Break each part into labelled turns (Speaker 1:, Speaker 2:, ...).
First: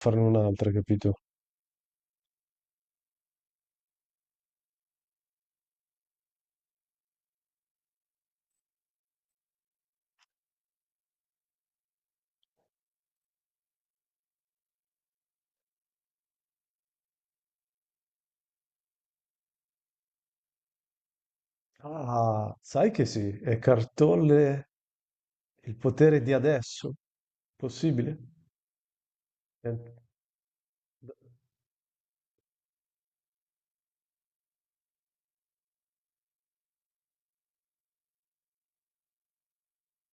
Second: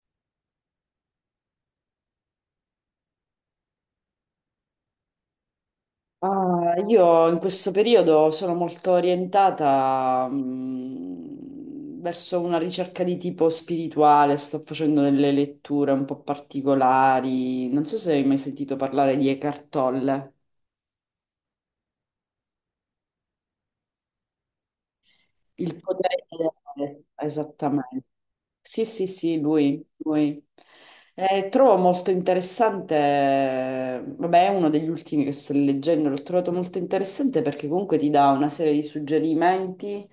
Speaker 1: Farne un'altra, capito?
Speaker 2: Ah, io in questo periodo sono molto orientata, verso una ricerca di tipo spirituale, sto facendo delle letture un po' particolari. Non so se hai mai sentito parlare di Eckhart Tolle.
Speaker 1: Ah, sai che sì, è Cartolle il
Speaker 2: Il
Speaker 1: potere
Speaker 2: potere
Speaker 1: di adesso?
Speaker 2: ideale, esattamente.
Speaker 1: Possibile?
Speaker 2: Sì, sì, sì, lui,
Speaker 1: Eh,
Speaker 2: lui.
Speaker 1: d-
Speaker 2: Trovo molto interessante, vabbè, è uno degli ultimi che sto leggendo, l'ho trovato molto interessante perché comunque ti dà una serie di suggerimenti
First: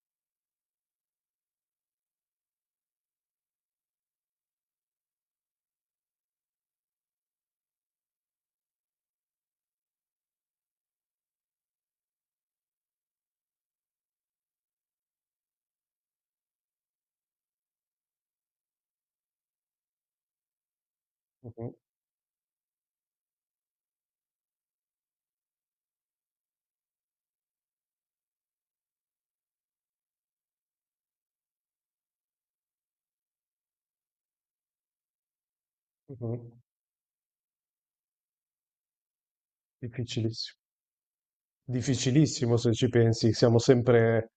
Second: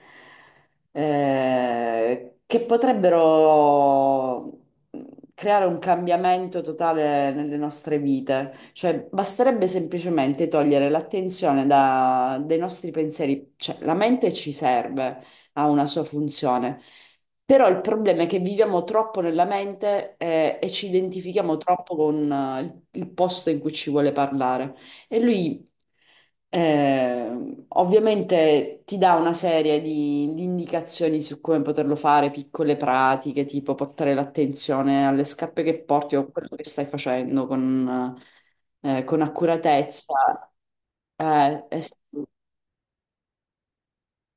Speaker 2: che potrebbero mm, creare un cambiamento totale nelle nostre vite. Cioè, basterebbe semplicemente togliere l'attenzione dai nostri pensieri, cioè la mente ci serve, ha una sua funzione. Però il problema è che viviamo troppo nella mente, e ci identifichiamo
Speaker 1: mhm,
Speaker 2: troppo con il posto in cui ci vuole parlare. E lui ovviamente ti dà una serie di indicazioni su come poterlo fare, piccole pratiche, tipo portare l'attenzione alle scarpe che porti o a
Speaker 1: mhm.
Speaker 2: quello che stai facendo con accuratezza.
Speaker 1: Difficilissimo.
Speaker 2: Eh sì,
Speaker 1: Difficilissimo se ci pensi, siamo sempre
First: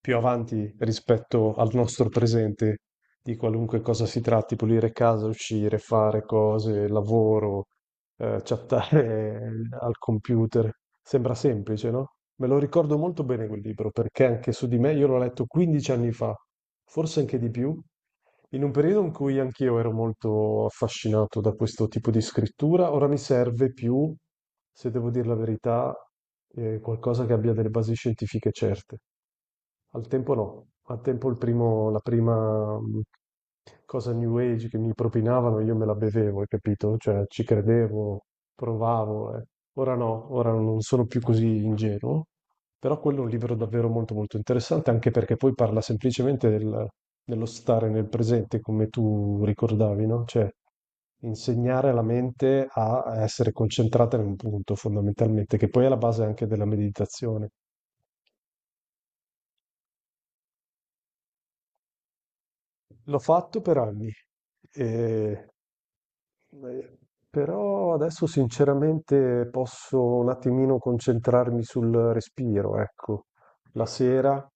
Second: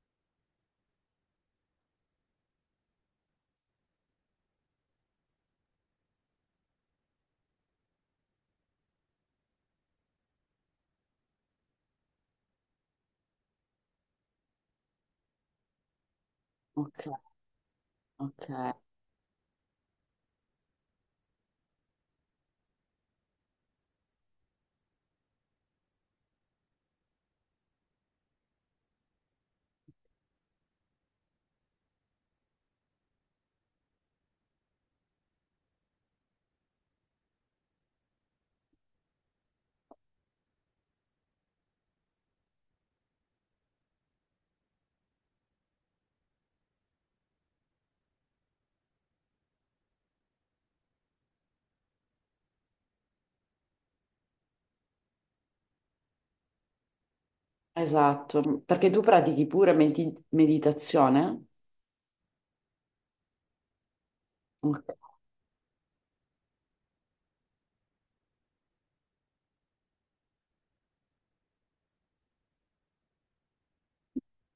Speaker 1: più avanti rispetto al nostro presente, di qualunque cosa si tratti, pulire casa, uscire, fare cose, lavoro, chattare al computer. Sembra semplice, no? Me lo ricordo molto bene quel libro, perché anche su di me io l'ho letto 15 anni fa,
Speaker 2: ok,
Speaker 1: forse anche di più, in un
Speaker 2: ok.
Speaker 1: periodo in cui anch'io ero molto affascinato da questo tipo di scrittura. Ora mi serve più, se devo dire la verità, qualcosa che abbia delle basi scientifiche certe. Al tempo no, al tempo la prima cosa New Age che mi propinavano io me la bevevo, hai capito? Cioè ci credevo, provavo. Ora no, ora non sono più così ingenuo, però quello è un libro davvero molto molto interessante anche perché poi parla semplicemente dello stare nel presente come tu ricordavi, no? Cioè insegnare alla mente a essere concentrata in un punto fondamentalmente, che poi è la base anche della meditazione.
Speaker 2: Esatto, perché tu pratichi pure meditazione?
Speaker 1: L'ho fatto per anni,
Speaker 2: Ok.
Speaker 1: e- eh, però adesso sinceramente posso un attimino concentrarmi sul respiro, ecco. La sera,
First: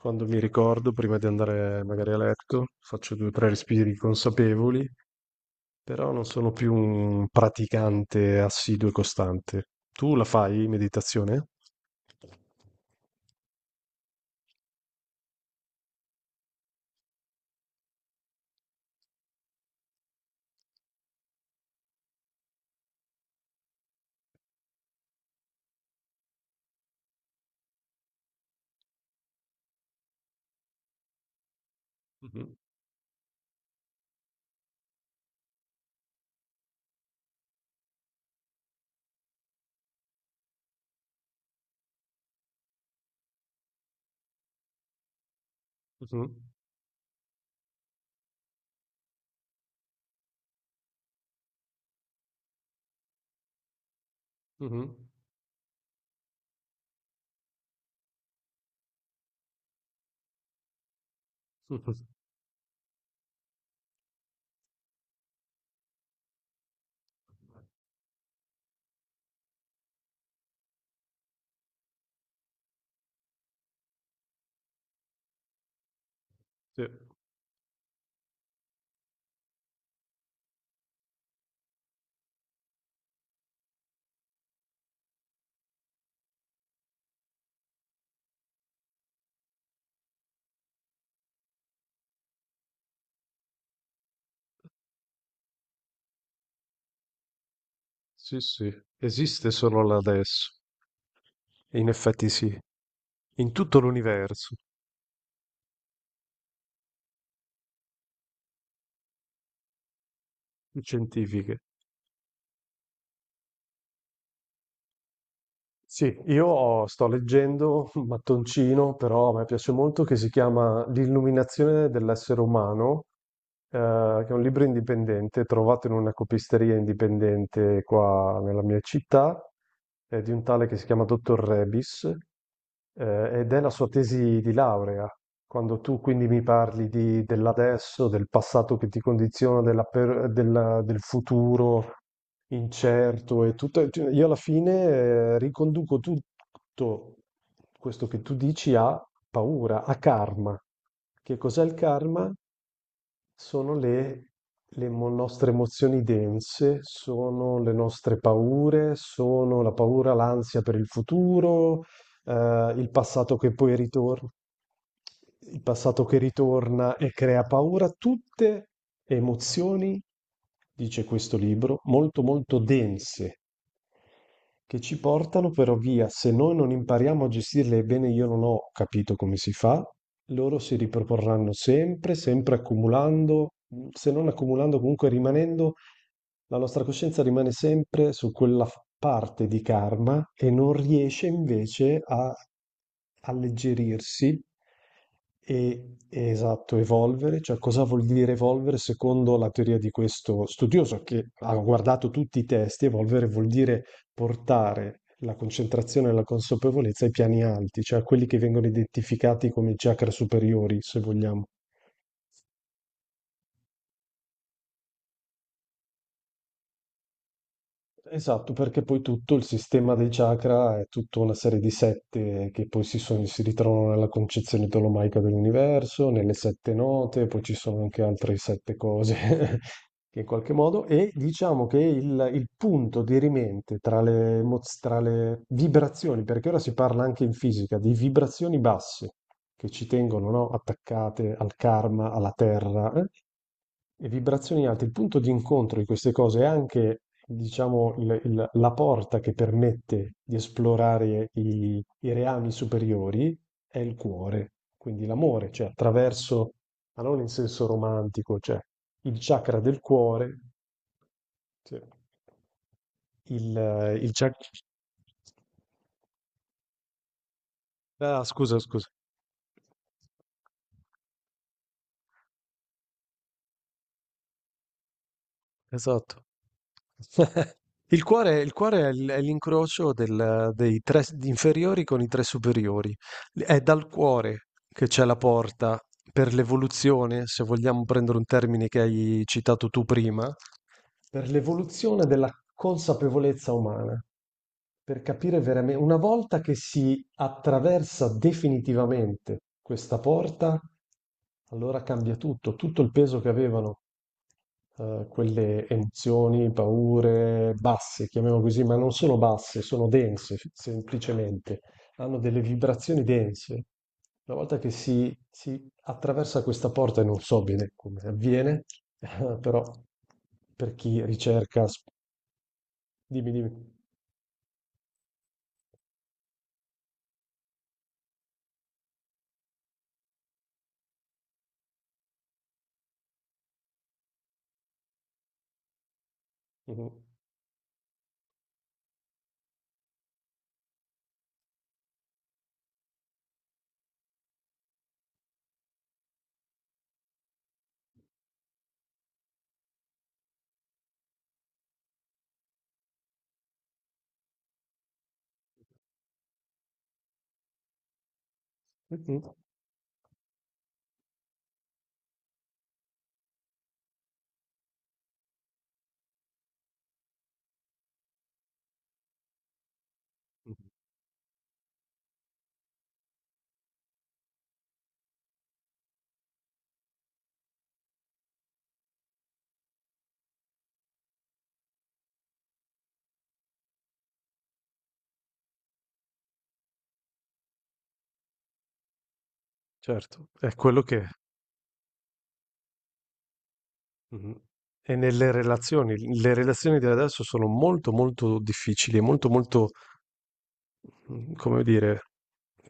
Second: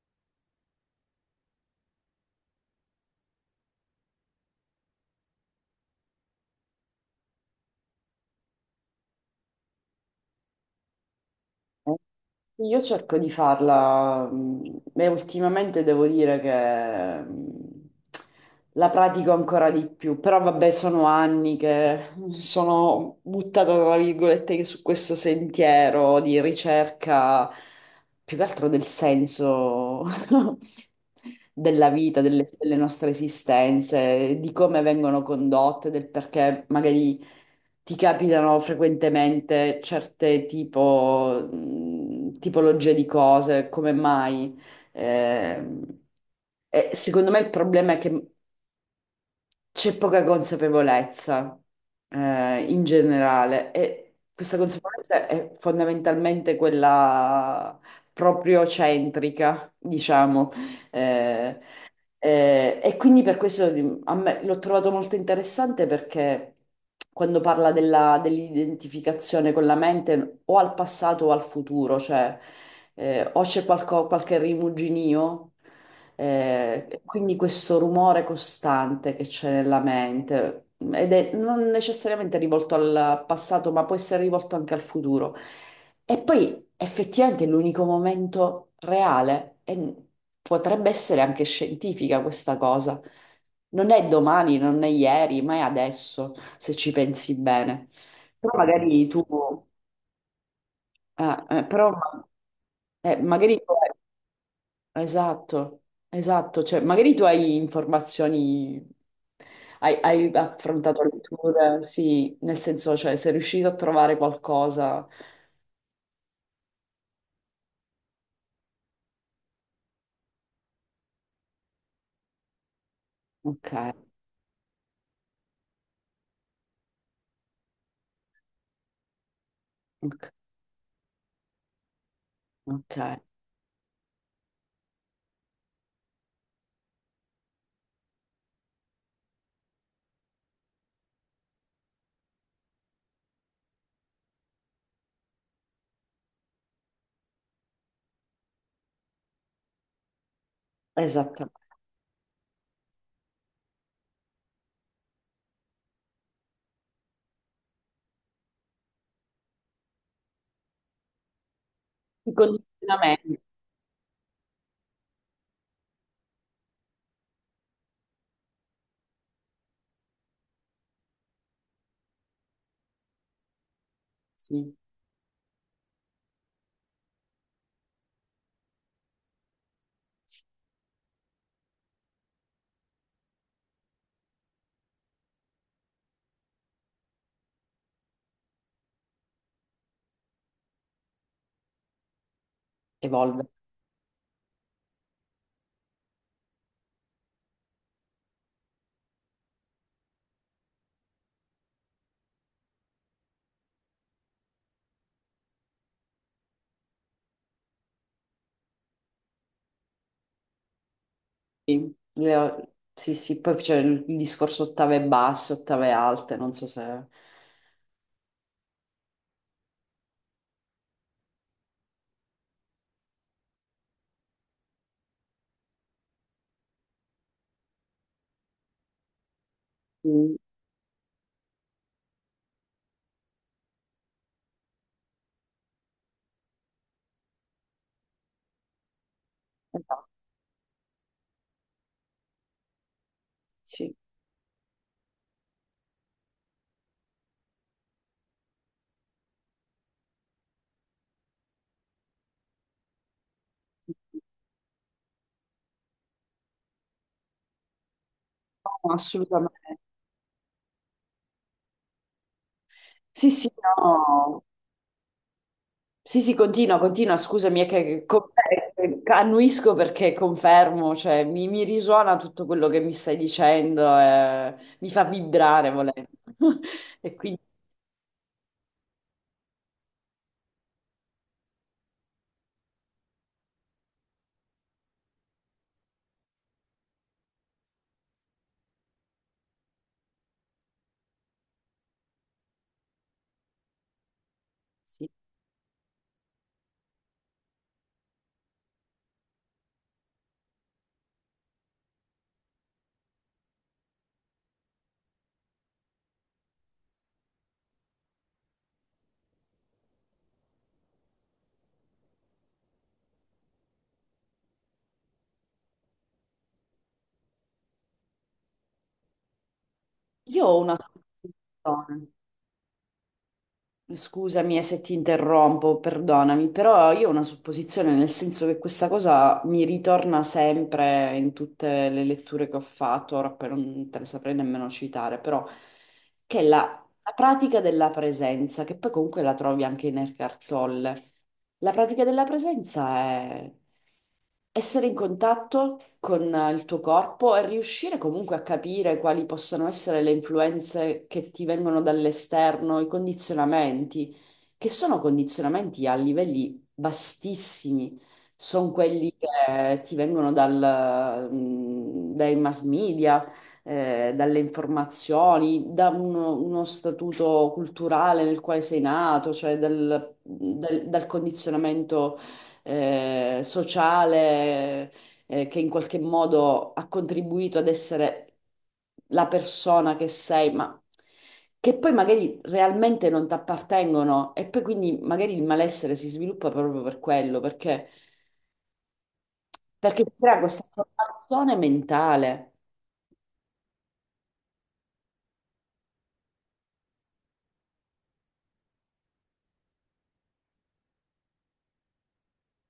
Speaker 1: quando mi ricordo, prima di andare magari a letto, faccio due o tre respiri consapevoli però non sono più un praticante assiduo e costante. Tu la fai meditazione?
Speaker 2: Io cerco di farla, e ultimamente devo dire che la pratico ancora di più, però vabbè sono anni che sono buttata tra virgolette su questo sentiero di ricerca più che altro del senso della vita,
Speaker 1: Mhm,
Speaker 2: delle nostre esistenze, di come vengono condotte, del perché magari ti capitano frequentemente certe tipo, tipologie di cose, come mai. Eh,
Speaker 1: mhm,
Speaker 2: e secondo me il problema è che c'è poca consapevolezza in generale, e questa
Speaker 1: mhm, mhm.
Speaker 2: consapevolezza è fondamentalmente quella proprio centrica, diciamo. Eh, e quindi per questo a me l'ho trovato molto interessante perché quando parla dell'identificazione con la mente o al passato o al futuro, cioè o c'è qualche rimuginio.
Speaker 1: Sì,
Speaker 2: Quindi questo rumore costante che c'è nella mente, ed è non necessariamente rivolto al passato, ma può essere rivolto anche al futuro. E poi effettivamente è l'unico momento reale, e potrebbe essere anche scientifica questa cosa. Non è domani, non è ieri, ma è adesso, se ci pensi bene.
Speaker 1: sì,
Speaker 2: Però
Speaker 1: sì,
Speaker 2: magari tu,
Speaker 1: esiste solo là adesso. In
Speaker 2: però,
Speaker 1: effetti sì, in
Speaker 2: magari tu,
Speaker 1: tutto l'universo.
Speaker 2: esatto, esatto, cioè magari tu hai informazioni, hai affrontato
Speaker 1: Scientifiche.
Speaker 2: letture, sì, nel senso, cioè sei riuscito a trovare qualcosa.
Speaker 1: Sì, io sto leggendo un mattoncino, però a me piace molto, che si chiama L'illuminazione dell'essere umano,
Speaker 2: Ok,
Speaker 1: eh, che è un libro indipendente, trovato in una copisteria indipendente qua nella mia città, è di
Speaker 2: ok,
Speaker 1: un tale che si chiama Dottor Rebis,
Speaker 2: ok,
Speaker 1: ed è la sua tesi di laurea. Quando tu quindi mi parli di- dell'adesso, del passato che ti condiziona, del futuro, incerto e tutto. Cioè, io alla fine riconduco tutto questo che tu dici a paura, a karma. Che
Speaker 2: esattamente.
Speaker 1: cos'è il karma? Sono le nostre emozioni dense, sono le nostre paure, sono la paura, l'ansia per il futuro,
Speaker 2: Il
Speaker 1: il passato
Speaker 2: condizionamento,
Speaker 1: che poi ritorna, il passato che ritorna e crea paura, tutte emozioni, dice questo libro, molto molto dense
Speaker 2: sì,
Speaker 1: che ci portano però via, se noi non impariamo a gestirle, bene io non ho capito come si fa, loro si riproporranno sempre, sempre accumulando, se non accumulando comunque rimanendo, la nostra coscienza rimane sempre su quella parte di karma e non riesce invece a
Speaker 2: evolve,
Speaker 1: alleggerirsi e esatto, evolvere, cioè cosa vuol dire evolvere secondo la teoria di questo studioso che ha guardato tutti i testi, evolvere vuol dire portare la concentrazione e la consapevolezza ai piani alti, cioè a quelli che vengono identificati come chakra superiori, se vogliamo.
Speaker 2: sì, sì, sì, poi c'è il discorso ottave basse, ottave alte, non so se...
Speaker 1: Esatto, perché poi tutto il sistema dei chakra è tutta una serie di sette che poi si, si ritrovano nella concezione tolomaica dell'universo, nelle sette note, poi ci sono anche altre sette cose che in
Speaker 2: Mm,
Speaker 1: qualche modo, e diciamo che il punto dirimente tra tra le vibrazioni, perché ora si parla anche in fisica di vibrazioni basse che ci
Speaker 2: esatto,
Speaker 1: tengono, no, attaccate al karma, alla terra, eh?
Speaker 2: sì.
Speaker 1: E vibrazioni alte, il punto di incontro di queste cose è anche, diciamo, la porta che permette di esplorare i reami superiori è il cuore, quindi l'amore, cioè attraverso, ma non in senso romantico, cioè
Speaker 2: No,
Speaker 1: il chakra
Speaker 2: assolutamente.
Speaker 1: del cuore, cioè,
Speaker 2: Sì, sì,
Speaker 1: il
Speaker 2: no.
Speaker 1: chakra...
Speaker 2: Sì, sì, continua, continua, scusami, è che
Speaker 1: Ah, scusa, scusa.
Speaker 2: annuisco perché confermo, cioè mi risuona tutto quello che mi stai dicendo, mi fa vibrare volendo.
Speaker 1: Esatto.
Speaker 2: E quindi
Speaker 1: Il cuore è l'incrocio del dei 3 s inferiori con i 3 superiori. L È dal cuore che c'è la porta per l'evoluzione, se vogliamo prendere un termine che hai citato tu prima, per l'evoluzione della consapevolezza umana, per
Speaker 2: sì.
Speaker 1: capire veramen una volta che si attraversa definitivamente questa porta, allora cambia tutto, tutto il peso che avevano quelle emozioni, paure basse, chiamiamo così, ma non sono basse, sono dense, semplicemente, hanno delle vibrazioni dense. Una volta che si attraversa questa porta, e non so bene come avviene, però
Speaker 2: Io ho
Speaker 1: per
Speaker 2: una
Speaker 1: chi ricerca,
Speaker 2: soluzione.
Speaker 1: dimmi, dimmi.
Speaker 2: Scusami, se ti interrompo, perdonami, però io ho una supposizione, nel senso che questa cosa mi ritorna sempre in tutte le letture che ho fatto, ora poi non te le saprei nemmeno citare, però che è la,
Speaker 1: Mhm.
Speaker 2: la pratica della presenza, che poi comunque la trovi anche in Eckhart Tolle, la pratica della presenza è essere in contatto con il tuo corpo e riuscire comunque a capire quali possano essere le influenze che ti vengono dall'esterno, i condizionamenti, che sono condizionamenti a livelli vastissimi, sono quelli
Speaker 1: Mhm.
Speaker 2: che ti vengono dal, dai mass media, dalle informazioni, da uno statuto culturale nel quale sei nato, cioè dal dal condizionamento sociale, che in qualche modo ha contribuito ad essere la persona che sei, ma che poi magari realmente non ti appartengono e poi quindi magari il malessere si sviluppa proprio per quello, perché, perché si
Speaker 1: Certo,
Speaker 2: crea
Speaker 1: è
Speaker 2: questa
Speaker 1: quello che
Speaker 2: formazione mentale.
Speaker 1: Mhm. è nelle relazioni. Le relazioni di adesso sono molto molto difficili, molto molto, come dire,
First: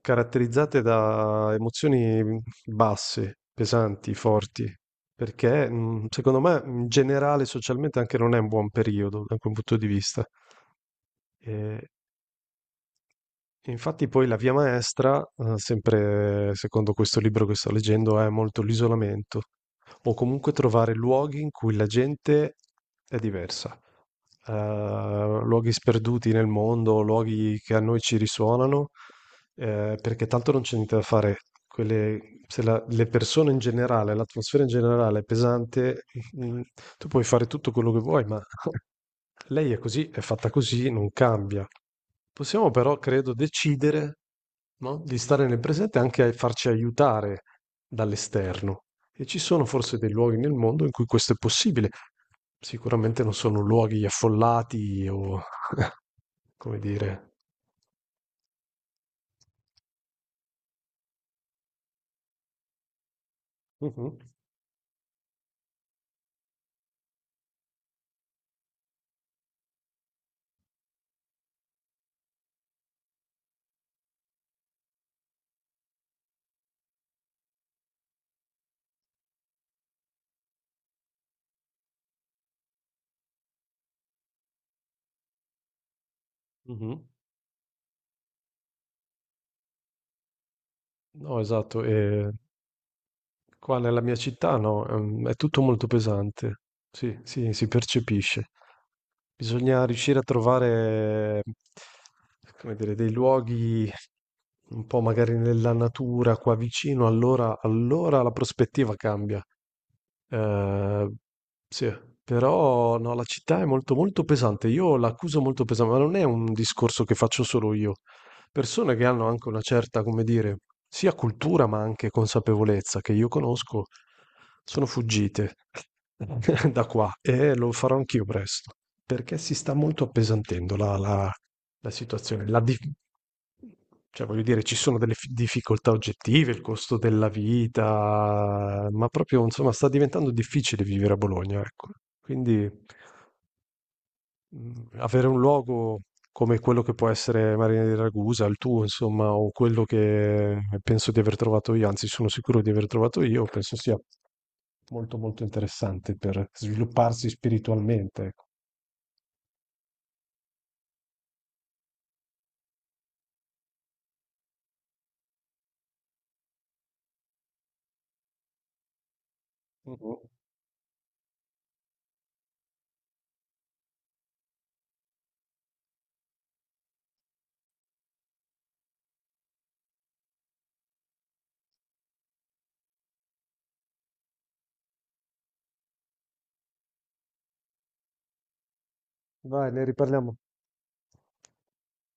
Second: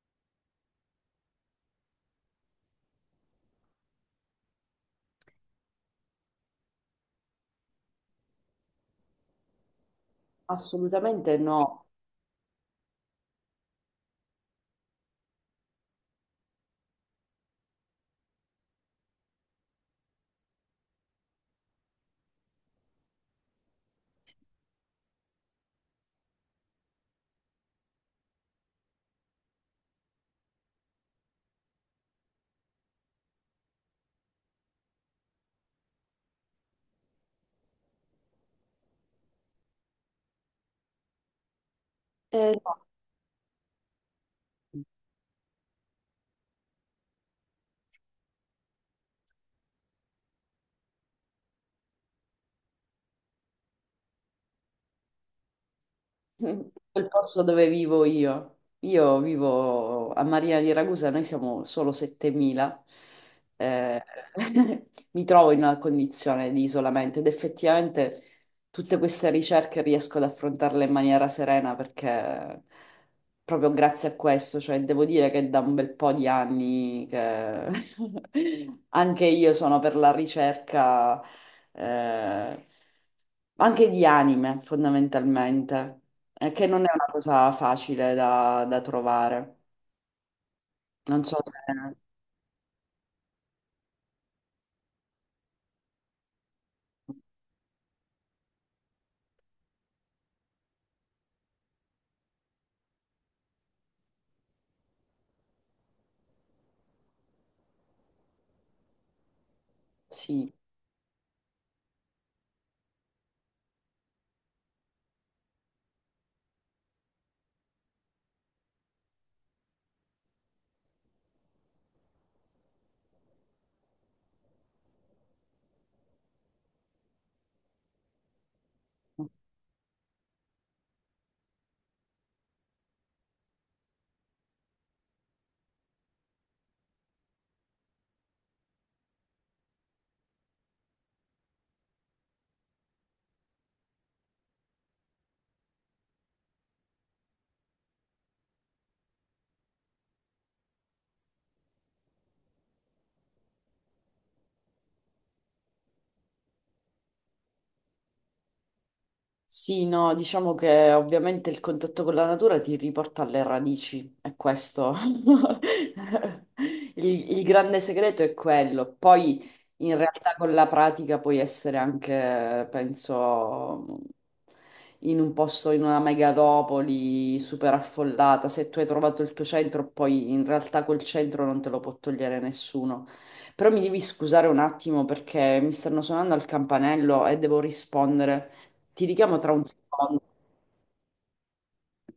Speaker 1: caratterizzate da emozioni basse, pesanti, forti, perché secondo me in generale socialmente anche non è un buon periodo da quel punto di vista.
Speaker 2: Assolutamente no.
Speaker 1: E infatti poi la via maestra, sempre secondo questo libro che sto leggendo, è molto l'isolamento, o comunque trovare luoghi in cui la gente è diversa. Eh, luoghi sperduti nel mondo, luoghi che a noi ci risuonano, perché tanto non c'è niente da fare. Quelle- se la- le persone in generale, l'atmosfera in generale è pesante, mm, tu puoi fare tutto quello che vuoi, ma lei è così, è fatta così, non cambia.
Speaker 2: Eh,
Speaker 1: Possiamo però, credo, decidere,
Speaker 2: no.
Speaker 1: no, di stare nel presente e anche a farci aiutare dall'esterno. E ci sono forse dei luoghi nel mondo in cui questo è possibile. Sicuramente non sono luoghi affollati o, come
Speaker 2: Quel
Speaker 1: dire...
Speaker 2: posto dove vivo io. Io vivo a Marina di Ragusa, noi siamo solo 7.000. Eh,
Speaker 1: Mhm,
Speaker 2: mi trovo in una condizione di isolamento ed effettivamente tutte queste ricerche riesco ad affrontarle in maniera serena perché proprio grazie a questo, cioè devo dire che da un bel po' di anni che anche io sono per la ricerca, eh, anche di anime fondamentalmente, che non è
Speaker 1: mhm.
Speaker 2: una cosa facile da, da trovare. Non so
Speaker 1: No,
Speaker 2: se...
Speaker 1: esatto. E qua nella mia città, no, è tutto molto pesante. Sì, sì, si percepisce. Bisogna riuscire a trovare, come dire, dei luoghi un po' magari nella natura, qua vicino, allora, allora la prospettiva cambia.
Speaker 2: Sì.
Speaker 1: Ehm, sì, però no, la città è molto molto pesante. Io l'accuso molto pesante, ma non è un discorso che faccio solo io. Persone che hanno anche una certa, come dire, sia cultura ma anche consapevolezza che io conosco, sono fuggite da qua e lo farò anch'io presto, perché si sta molto appesantendo la situazione. Cioè, voglio dire, ci sono delle difficoltà oggettive, il costo della vita, ma proprio, insomma, sta diventando difficile vivere a Bologna, ecco. Quindi avere un luogo come quello che può essere Marina di Ragusa, il tuo, insomma, o quello che penso di aver trovato io, anzi sono sicuro di aver trovato io, penso sia molto molto interessante per svilupparsi spiritualmente, ecco.
Speaker 2: Sì, no, diciamo che ovviamente il contatto con la natura ti riporta alle radici, è questo. Il grande segreto è quello. Poi in
Speaker 1: Mhm.
Speaker 2: realtà con la pratica puoi essere anche, penso, in un posto, in una megalopoli super affollata. Se tu hai trovato il tuo centro, poi in realtà quel centro non te lo può togliere nessuno. Però mi devi scusare un attimo perché mi stanno suonando al campanello e devo rispondere. Ti richiamo tra un
Speaker 1: Vai, ne
Speaker 2: secondo.
Speaker 1: riparliamo.